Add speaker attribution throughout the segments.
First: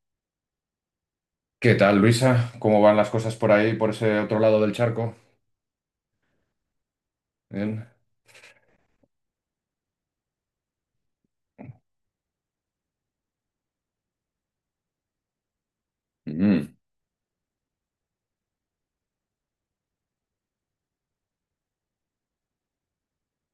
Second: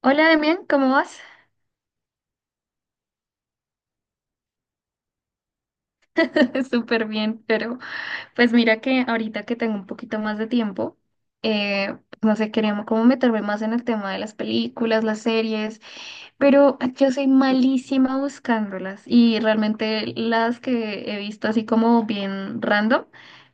Speaker 1: Hola Demian, ¿cómo vas?
Speaker 2: ¿Qué tal, Luisa? ¿Cómo van las cosas por ahí, por ese otro lado del charco?
Speaker 1: Súper bien, pero
Speaker 2: Bien.
Speaker 1: pues mira que ahorita que tengo un poquito más de tiempo, pues, no sé, quería como meterme más en el tema de las películas, las series,
Speaker 2: Mm.
Speaker 1: pero yo soy malísima buscándolas y realmente las que he visto así como bien random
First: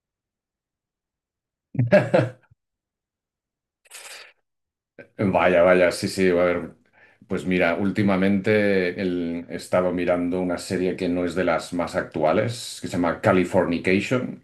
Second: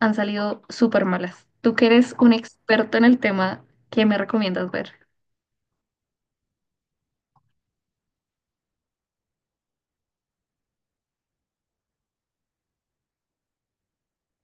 Speaker 1: han salido súper malas. Tú que eres un experto en el tema, ¿qué me recomiendas ver?
Speaker 2: Vaya, vaya, sí, sí, a ver. Pues mira, últimamente he estado mirando una serie que no es de las más actuales, que se llama Californication.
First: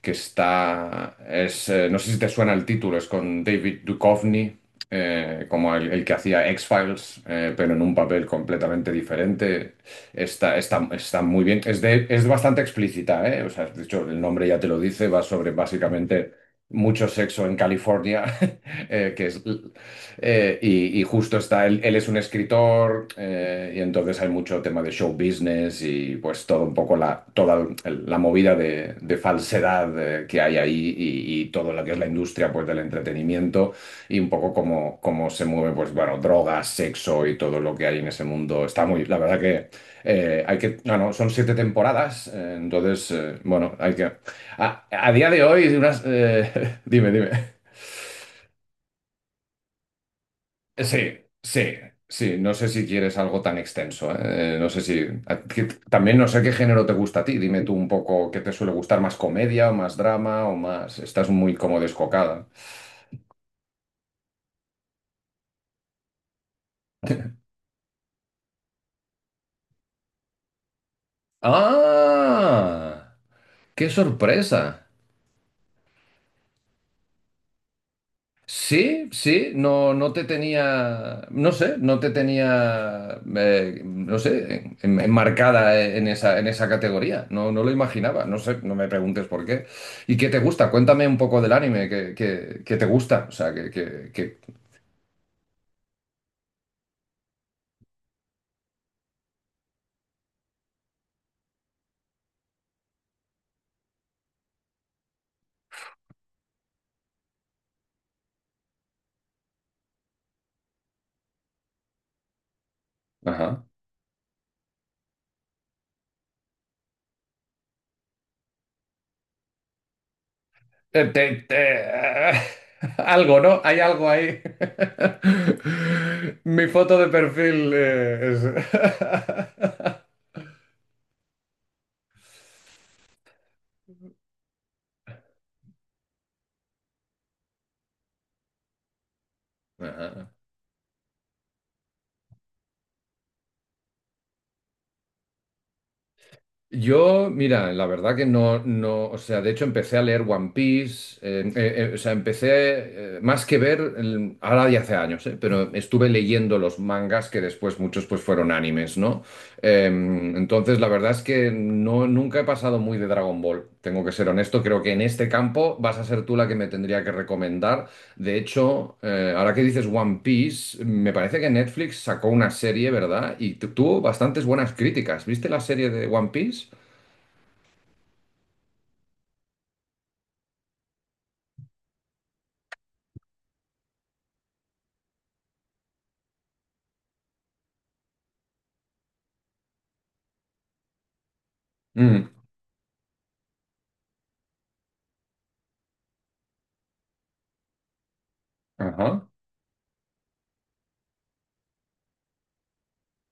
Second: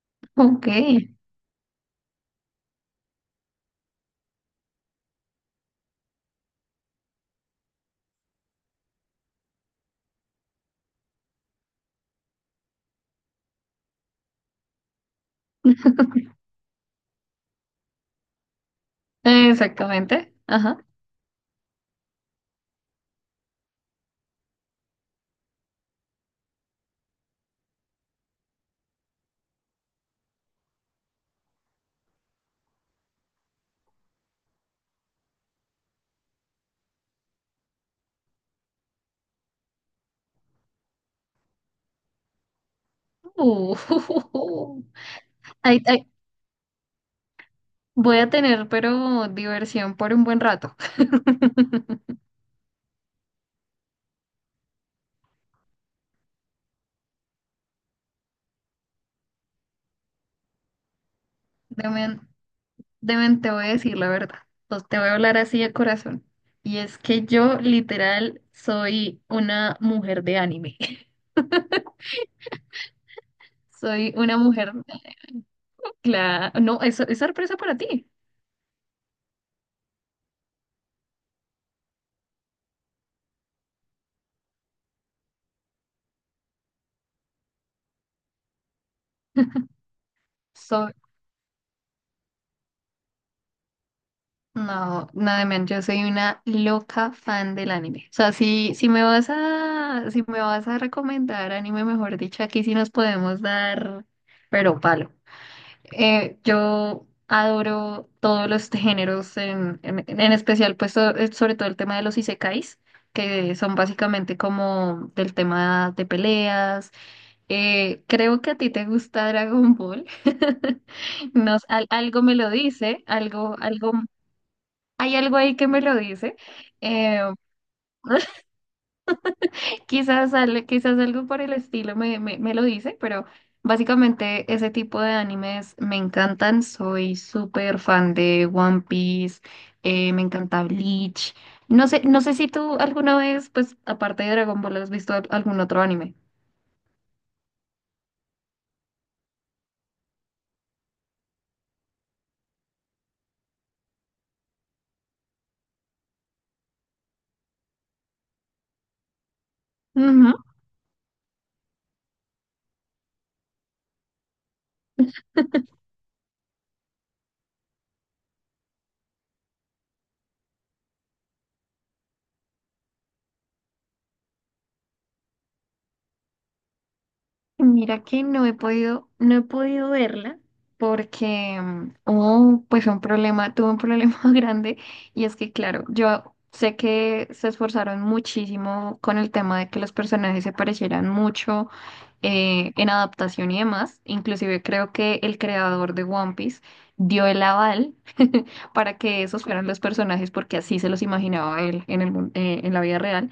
Speaker 2: Que
Speaker 1: Ok,
Speaker 2: es no sé si te suena el título, es con David Duchovny, como el que hacía X-Files, pero en un papel completamente diferente. Está muy bien, es bastante explícita, ¿eh? O sea, de hecho, el nombre ya te lo dice, va sobre básicamente mucho sexo en California, eh, que es,
Speaker 1: exactamente. Ajá.
Speaker 2: y justo él es un escritor, y entonces hay mucho tema de show business y pues todo un poco la movida de falsedad, que hay ahí y todo lo que es la industria pues del entretenimiento y un poco cómo se mueve. Pues bueno, drogas, sexo y todo lo que hay en ese mundo. Está muy, la verdad que... no, no, son 7 temporadas, entonces, bueno,
Speaker 1: Uh,
Speaker 2: hay que, a día de hoy,
Speaker 1: Ahí,
Speaker 2: unas,
Speaker 1: ahí-
Speaker 2: dime, dime.
Speaker 1: Voy a tener, pero diversión por un buen rato.
Speaker 2: Sí, sí, sí. No sé si quieres algo tan extenso, ¿eh? No sé si. a- que- También no sé qué género te gusta a ti. Dime tú un poco qué te suele gustar, más comedia o más drama o más. Estás muy como
Speaker 1: Deben,
Speaker 2: descocada.
Speaker 1: deben te voy a decir la verdad. Pues te voy a hablar así de corazón. Y es que yo literal soy una mujer de anime.
Speaker 2: ¡Ah! ¡Qué
Speaker 1: Soy una mujer.
Speaker 2: sorpresa!
Speaker 1: Claro. No, eso es sorpresa para ti.
Speaker 2: Sí, sí, no, no te tenía, no sé, no te tenía, no sé, enmarcada en esa categoría. No, no lo imaginaba, no sé, no me preguntes por qué. ¿Y qué te gusta?
Speaker 1: Soy,
Speaker 2: Cuéntame un poco del anime, que te gusta, o sea.
Speaker 1: no, nada menos, yo soy una loca fan del anime. O sea, si me vas a, si me vas a recomendar anime, mejor dicho, aquí sí nos podemos dar, pero palo. Yo adoro todos los géneros, en especial pues sobre todo el tema de los isekais, que
Speaker 2: Ajá.
Speaker 1: son básicamente como del tema de peleas. Creo que a ti te gusta Dragon Ball.
Speaker 2: Eh, te-
Speaker 1: No,
Speaker 2: te-
Speaker 1: algo me lo dice,
Speaker 2: Algo,
Speaker 1: algo,
Speaker 2: ¿no? Hay
Speaker 1: algo,
Speaker 2: algo ahí.
Speaker 1: hay algo ahí que me lo dice.
Speaker 2: Mi foto de
Speaker 1: Eh,
Speaker 2: perfil, es.
Speaker 1: quizás algo por el estilo me lo dice, pero básicamente ese tipo de animes me encantan. Soy súper fan de One Piece, me
Speaker 2: Ajá.
Speaker 1: encanta Bleach. No sé si tú alguna vez, pues aparte de Dragon Ball, has visto algún otro anime.
Speaker 2: Yo, mira, la verdad que no, no, o sea, de hecho empecé a leer One Piece, o sea, empecé, más que ver, ahora ya hace años, pero estuve leyendo los mangas que después muchos pues fueron animes, ¿no? Entonces, la verdad es que no, nunca he pasado muy de Dragon Ball, tengo que ser honesto, creo que en este campo vas a ser tú la que me tendría que recomendar. De hecho, ahora que dices One Piece, me parece que Netflix sacó una serie, ¿verdad? Y tuvo bastantes buenas críticas. ¿Viste la serie de One Piece?
Speaker 1: Mira que no he podido verla porque hubo pues un problema, tuve un problema grande y es que claro, yo sé que se esforzaron muchísimo con el tema de que los personajes se parecieran mucho
Speaker 2: Mm,
Speaker 1: en adaptación y demás. Inclusive creo que el creador de One Piece dio el aval para que
Speaker 2: ajá.
Speaker 1: esos fueran los personajes porque así se los imaginaba él en la vida real.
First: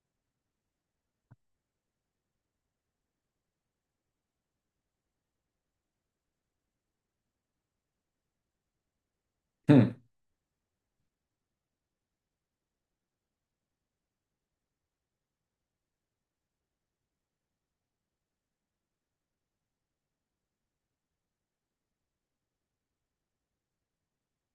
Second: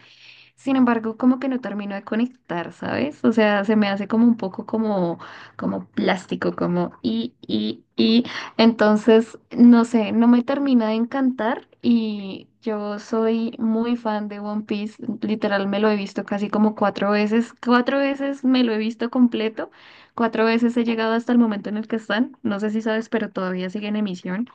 Speaker 1: Sin embargo, como que no termino de conectar, ¿sabes? O sea, se me hace como un poco como plástico, como y, y. Entonces, no
Speaker 2: Mm,
Speaker 1: sé, no me termina de encantar y yo soy muy fan de One Piece. Literal, me lo he visto casi como cuatro veces. Cuatro veces me lo he visto completo. Cuatro veces he llegado hasta el momento en el que están. No sé si sabes, pero todavía sigue en emisión.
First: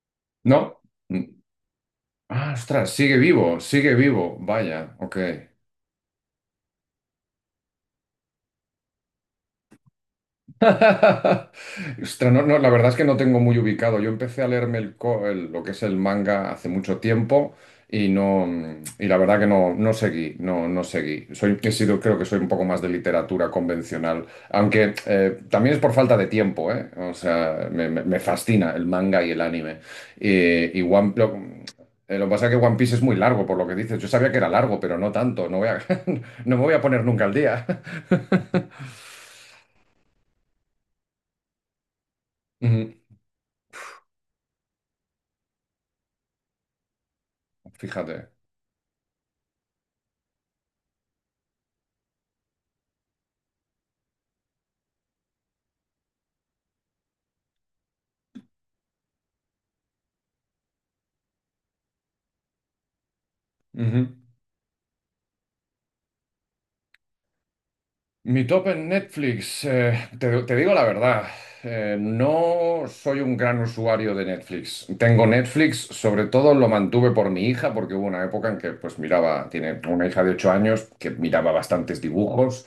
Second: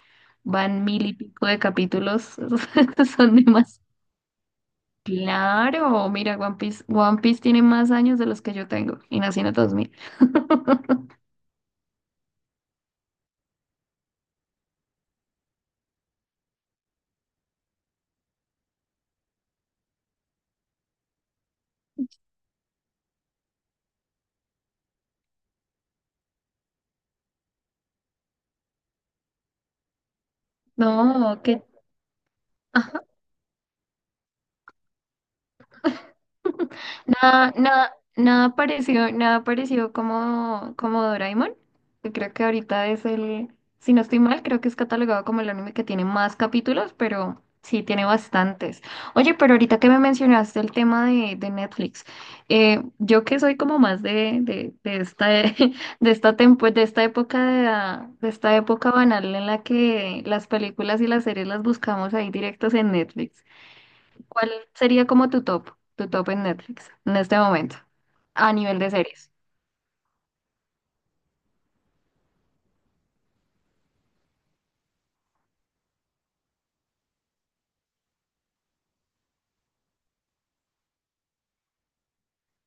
Speaker 2: no.
Speaker 1: Van mil y
Speaker 2: Mm.
Speaker 1: pico de capítulos.
Speaker 2: Ah, ostras, sigue
Speaker 1: Son
Speaker 2: vivo,
Speaker 1: demasiados.
Speaker 2: sigue vivo. Vaya, ok.
Speaker 1: Claro, mira, One Piece tiene más años de los que yo tengo y nací en el 2000.
Speaker 2: Ostras, no, no, la verdad es que no tengo muy ubicado. Yo empecé a leerme lo que es el manga hace mucho tiempo y no, y la verdad que no, no seguí, no, no seguí. Creo que soy un poco más de literatura convencional, aunque, también es por falta de tiempo, ¿eh? O sea, me fascina el manga y el anime. Eh, y One, lo,
Speaker 1: No, que...
Speaker 2: lo que pasa es que One Piece es muy largo, por lo que dices. Yo sabía que era largo, pero no tanto. No me voy a poner nunca al
Speaker 1: Nada,
Speaker 2: día.
Speaker 1: nada, nada parecido, nada parecido como Doraemon, que creo que ahorita
Speaker 2: Ujú.
Speaker 1: es el, si no estoy mal, creo que es catalogado como el anime que tiene más capítulos, pero sí tiene
Speaker 2: Fíjate.
Speaker 1: bastantes. Oye, pero ahorita que me mencionaste el tema de Netflix, yo que soy como más de esta, de esta época de esta época banal en la que las películas y las series las buscamos ahí directos en Netflix.
Speaker 2: Ujú.
Speaker 1: ¿Cuál sería como tu top en Netflix en este momento,
Speaker 2: Mi
Speaker 1: a
Speaker 2: top
Speaker 1: nivel
Speaker 2: en
Speaker 1: de series?
Speaker 2: Netflix, te digo la verdad, no soy un gran usuario de Netflix. Tengo Netflix, sobre todo lo mantuve por mi hija, porque hubo una época en que pues miraba, tiene una hija de 8 años que miraba bastantes dibujos.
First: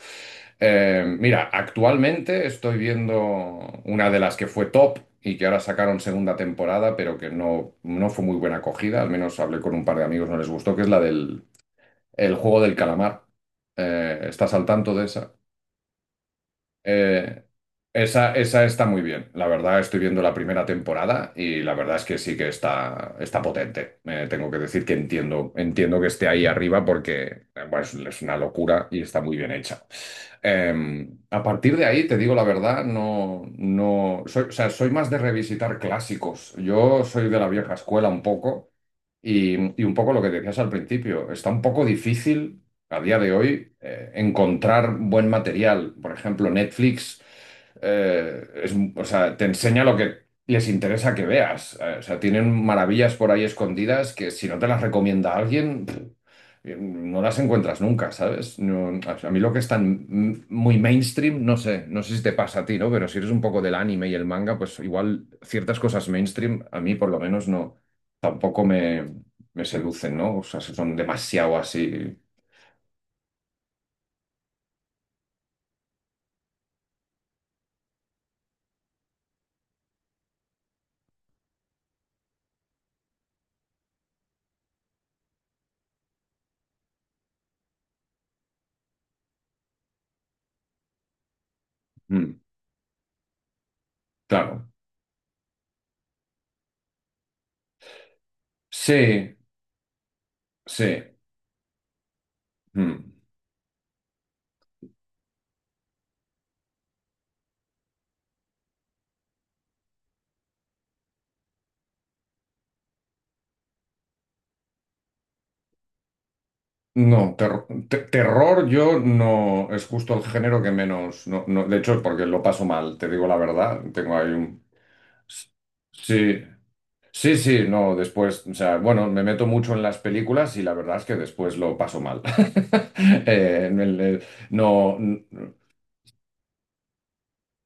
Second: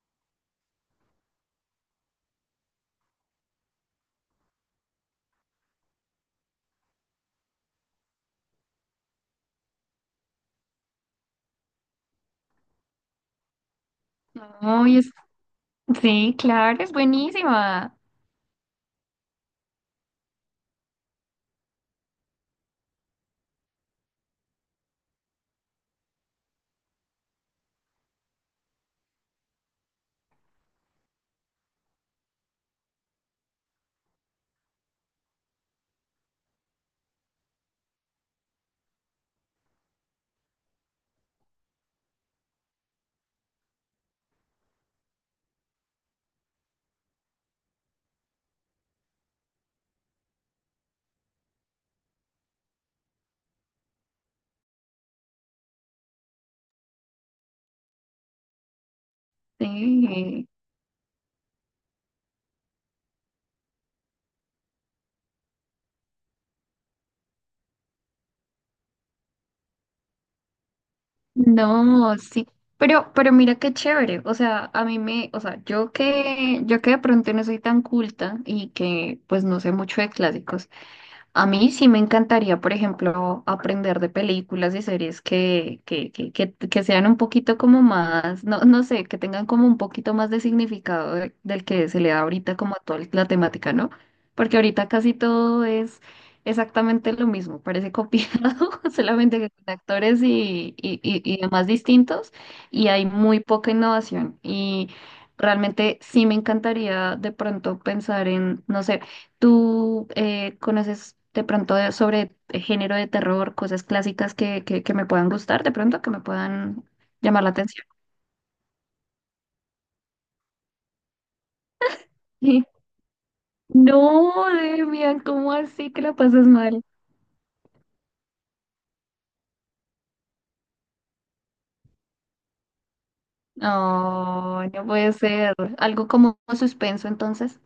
Speaker 2: Mira, actualmente estoy viendo una de las que fue top y que ahora sacaron segunda temporada, pero que no, no fue muy buena acogida. Al menos hablé con un par de amigos, no les gustó, que es la del El juego del calamar. ¿Estás al
Speaker 1: No,
Speaker 2: tanto de esa?
Speaker 1: sí, claro, es
Speaker 2: Eh,
Speaker 1: buenísima.
Speaker 2: esa está muy bien. La verdad, estoy viendo la primera temporada y la verdad es que sí que está, está potente. Tengo que decir que entiendo que esté ahí arriba porque, bueno, es una locura y está muy bien hecha. A partir de ahí, te digo la verdad, no, no soy, o sea, soy más de revisitar clásicos. Yo soy de la vieja escuela un poco. Y un poco lo que decías al principio, está un poco difícil a día de hoy, encontrar buen material. Por ejemplo, Netflix, o sea, te enseña lo que les interesa que veas. O sea, tienen maravillas por ahí escondidas que si no te las recomienda alguien, pff, no las encuentras nunca, ¿sabes? A mí lo que es tan,
Speaker 1: Sí,
Speaker 2: muy mainstream, no sé, no sé si te pasa a ti, ¿no? Pero si eres un poco del anime y el manga, pues igual ciertas cosas mainstream, a mí por lo menos no, tampoco me seducen, ¿no? O sea, si son demasiado
Speaker 1: no,
Speaker 2: así.
Speaker 1: sí. Pero mira qué chévere. O sea, o sea, yo que de pronto no soy tan culta y que pues no sé mucho de clásicos. A mí sí me encantaría, por ejemplo, aprender de películas y series que sean un poquito como más, no, no sé, que tengan como un poquito más de significado del que se le da ahorita como a toda la temática, ¿no? Porque
Speaker 2: Claro,
Speaker 1: ahorita casi todo es exactamente lo mismo, parece copiado,
Speaker 2: sí,
Speaker 1: solamente que con actores y, y,
Speaker 2: sí.
Speaker 1: y, y demás distintos, y hay
Speaker 2: Mm.
Speaker 1: muy poca innovación. Y realmente sí me encantaría de pronto pensar en, no sé, ¿tú conoces de pronto sobre género de terror, cosas clásicas que me puedan gustar de pronto, que me puedan
Speaker 2: No,
Speaker 1: llamar la atención?
Speaker 2: terror yo no, es justo el género que menos, no, no, de hecho, porque lo paso
Speaker 1: Sí.
Speaker 2: mal, te digo la verdad, tengo ahí
Speaker 1: No,
Speaker 2: un...
Speaker 1: Demian, ¿cómo así que la
Speaker 2: Sí,
Speaker 1: pasas mal?
Speaker 2: sí, sí, no, después, o sea, bueno, me meto mucho en las películas y la verdad es que después lo paso mal. Eh, en el- eh,
Speaker 1: No, no
Speaker 2: no,
Speaker 1: puede ser. Algo como suspenso, entonces.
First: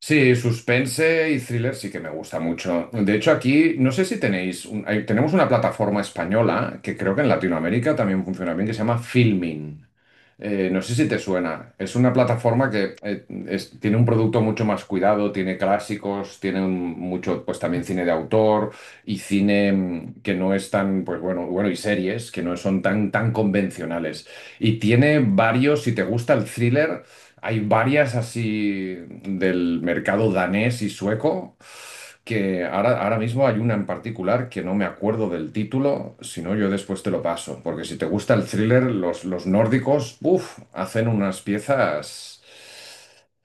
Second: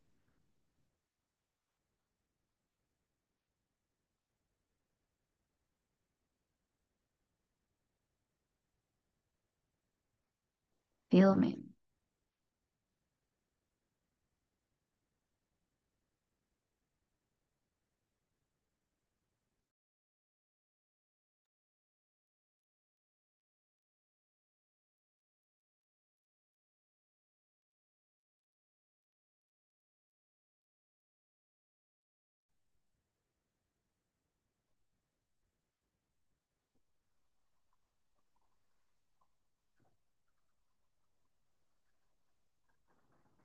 Speaker 2: sí, suspense y thriller sí que me gusta mucho. De hecho, aquí no sé si tenéis, tenemos una plataforma española que creo que en Latinoamérica también funciona bien, que se llama Filmin. No sé si te
Speaker 1: Fíjame.
Speaker 2: suena. Es una plataforma que, tiene un producto mucho más cuidado, tiene clásicos, tiene, mucho, pues también cine de autor y cine, que no es tan, pues bueno, bueno, y series que no son tan, tan convencionales. Y tiene varios, si te gusta el thriller. Hay varias así del mercado danés y sueco, que ahora mismo hay una en particular que no me acuerdo del título, si no yo después te lo paso, porque si te gusta el thriller, los nórdicos, uff, hacen unas piezas...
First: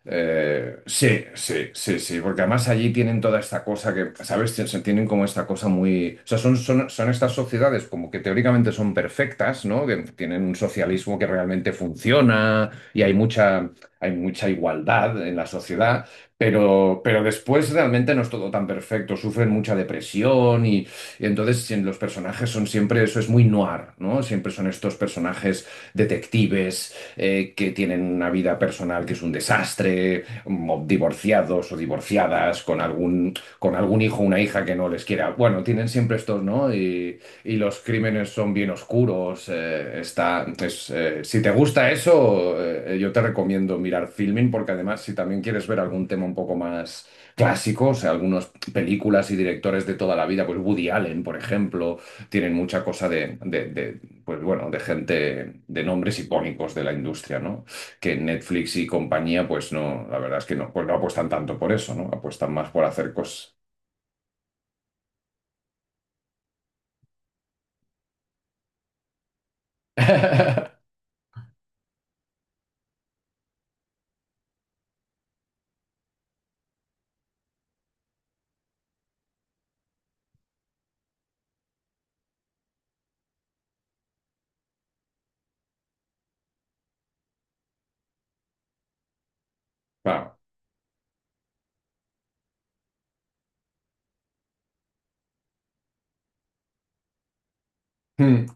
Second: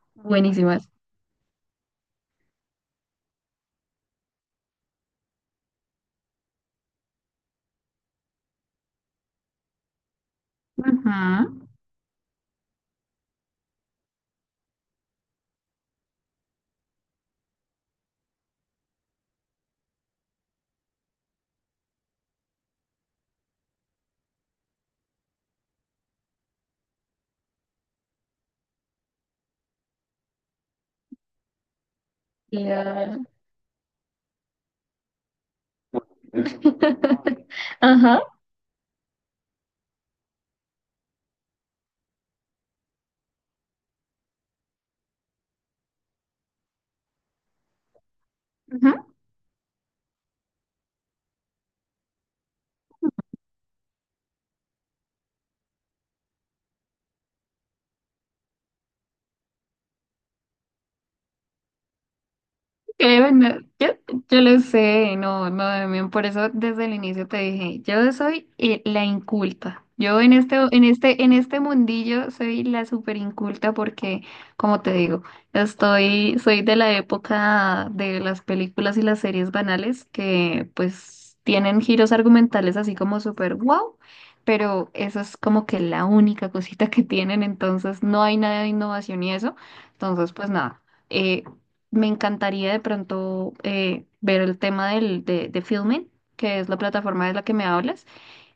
Speaker 1: Buenísimas.
Speaker 2: Sí, sí, sí, sí, porque además allí tienen toda esta cosa que, ¿sabes? Tien- se Tienen como esta cosa muy... O sea, son estas sociedades como que teóricamente son perfectas, ¿no? Que tienen un
Speaker 1: Ujú.
Speaker 2: socialismo que realmente funciona y hay mucha igualdad en la sociedad, pero después realmente no es todo tan perfecto, sufren mucha depresión y entonces en los personajes son siempre, eso es muy noir, ¿no? Siempre son estos personajes detectives, que tienen una vida personal que es un desastre, divorciados o divorciadas, con
Speaker 1: La-
Speaker 2: algún, hijo o una hija que no les quiera. Bueno, tienen siempre estos, ¿no? Y, y los
Speaker 1: Ajá.
Speaker 2: crímenes son bien oscuros. Entonces, si te gusta eso, yo te recomiendo mirar Filming, porque además, si también quieres ver algún tema un poco más clásico, o sea, algunas
Speaker 1: Ujú.
Speaker 2: películas y directores de toda la vida, pues Woody Allen, por ejemplo, tienen mucha cosa de pues bueno, de gente, de nombres icónicos de la industria, ¿no? Que Netflix y compañía, pues no, la verdad es que no, pues no apuestan tanto por eso, ¿no? Apuestan más por hacer
Speaker 1: No,
Speaker 2: cosas.
Speaker 1: yo, yo lo sé, no, no, Damián, por eso desde el inicio te dije, yo soy la inculta. Yo en este, en este, en este mundillo soy la super inculta porque, como te digo, soy de la época de las películas y las series banales que pues tienen giros argumentales así como super wow, pero eso es como que la única cosita que tienen, entonces no hay nada de innovación y eso. Entonces,
Speaker 2: Claro.
Speaker 1: pues nada eh, me encantaría de pronto ver el tema de Filmin, que es la plataforma de la que me hablas.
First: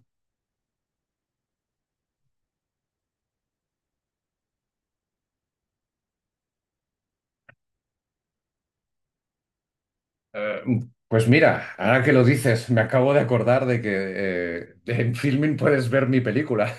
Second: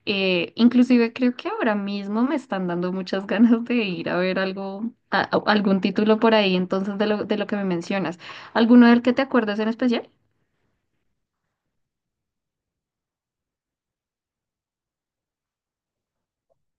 Speaker 1: Inclusive creo que ahora mismo me están dando muchas ganas de ir a ver algo, algún título por ahí, entonces de lo que me mencionas. ¿Alguno del que te acuerdas en especial?
Speaker 2: Eh, Pues mira, ahora que lo dices, me acabo de acordar de que, en Filmin puedes ver mi película.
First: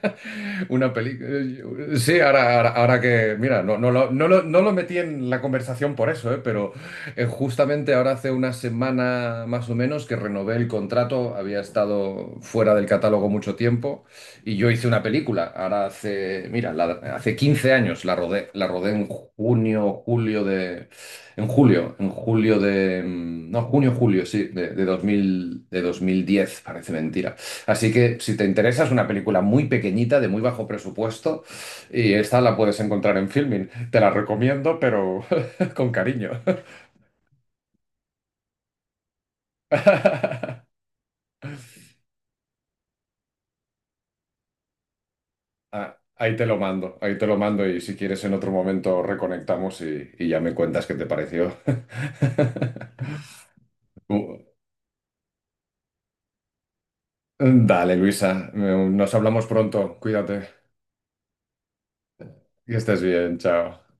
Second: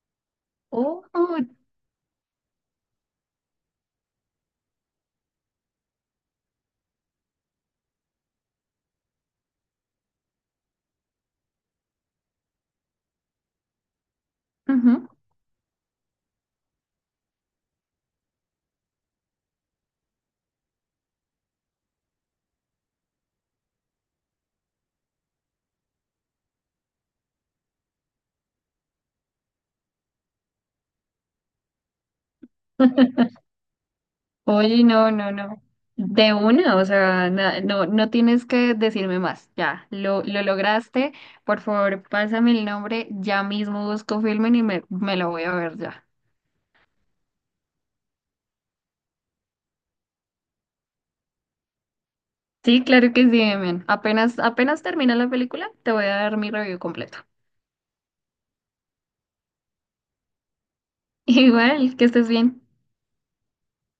Speaker 2: Una
Speaker 1: Oh,
Speaker 2: película. Sí, ahora que. Mira, no, no, no lo metí en la conversación por eso, pero, justamente ahora hace una semana más o menos que renové el contrato. Había estado fuera del catálogo mucho tiempo y yo hice una
Speaker 1: ujú.
Speaker 2: película. Ahora hace. Mira, hace 15 años la rodé. La rodé en junio, julio de en julio de... mm, no, junio, julio, sí, de 2000, de 2010. Parece mentira. Así que si te interesa, es una película muy pequeñita, de muy bajo presupuesto, y esta la puedes encontrar en Filmin. Te la recomiendo,
Speaker 1: Oye, no,
Speaker 2: pero
Speaker 1: no, no.
Speaker 2: con cariño.
Speaker 1: De una, o sea, no, no tienes que decirme más. Ya, lo lograste. Por favor, pásame el nombre. Ya mismo busco Filmin y me lo voy a ver
Speaker 2: Ah,
Speaker 1: ya.
Speaker 2: ahí te lo mando, ahí te lo mando, y si quieres en otro momento reconectamos y ya me cuentas qué te pareció.
Speaker 1: Sí, claro que sí, Demian. Apenas,
Speaker 2: Uh,
Speaker 1: apenas termina la película, te voy a dar mi review completo.
Speaker 2: Dale, Luisa, nos hablamos pronto, cuídate,
Speaker 1: Igual, que estés bien.
Speaker 2: que estés bien, chao.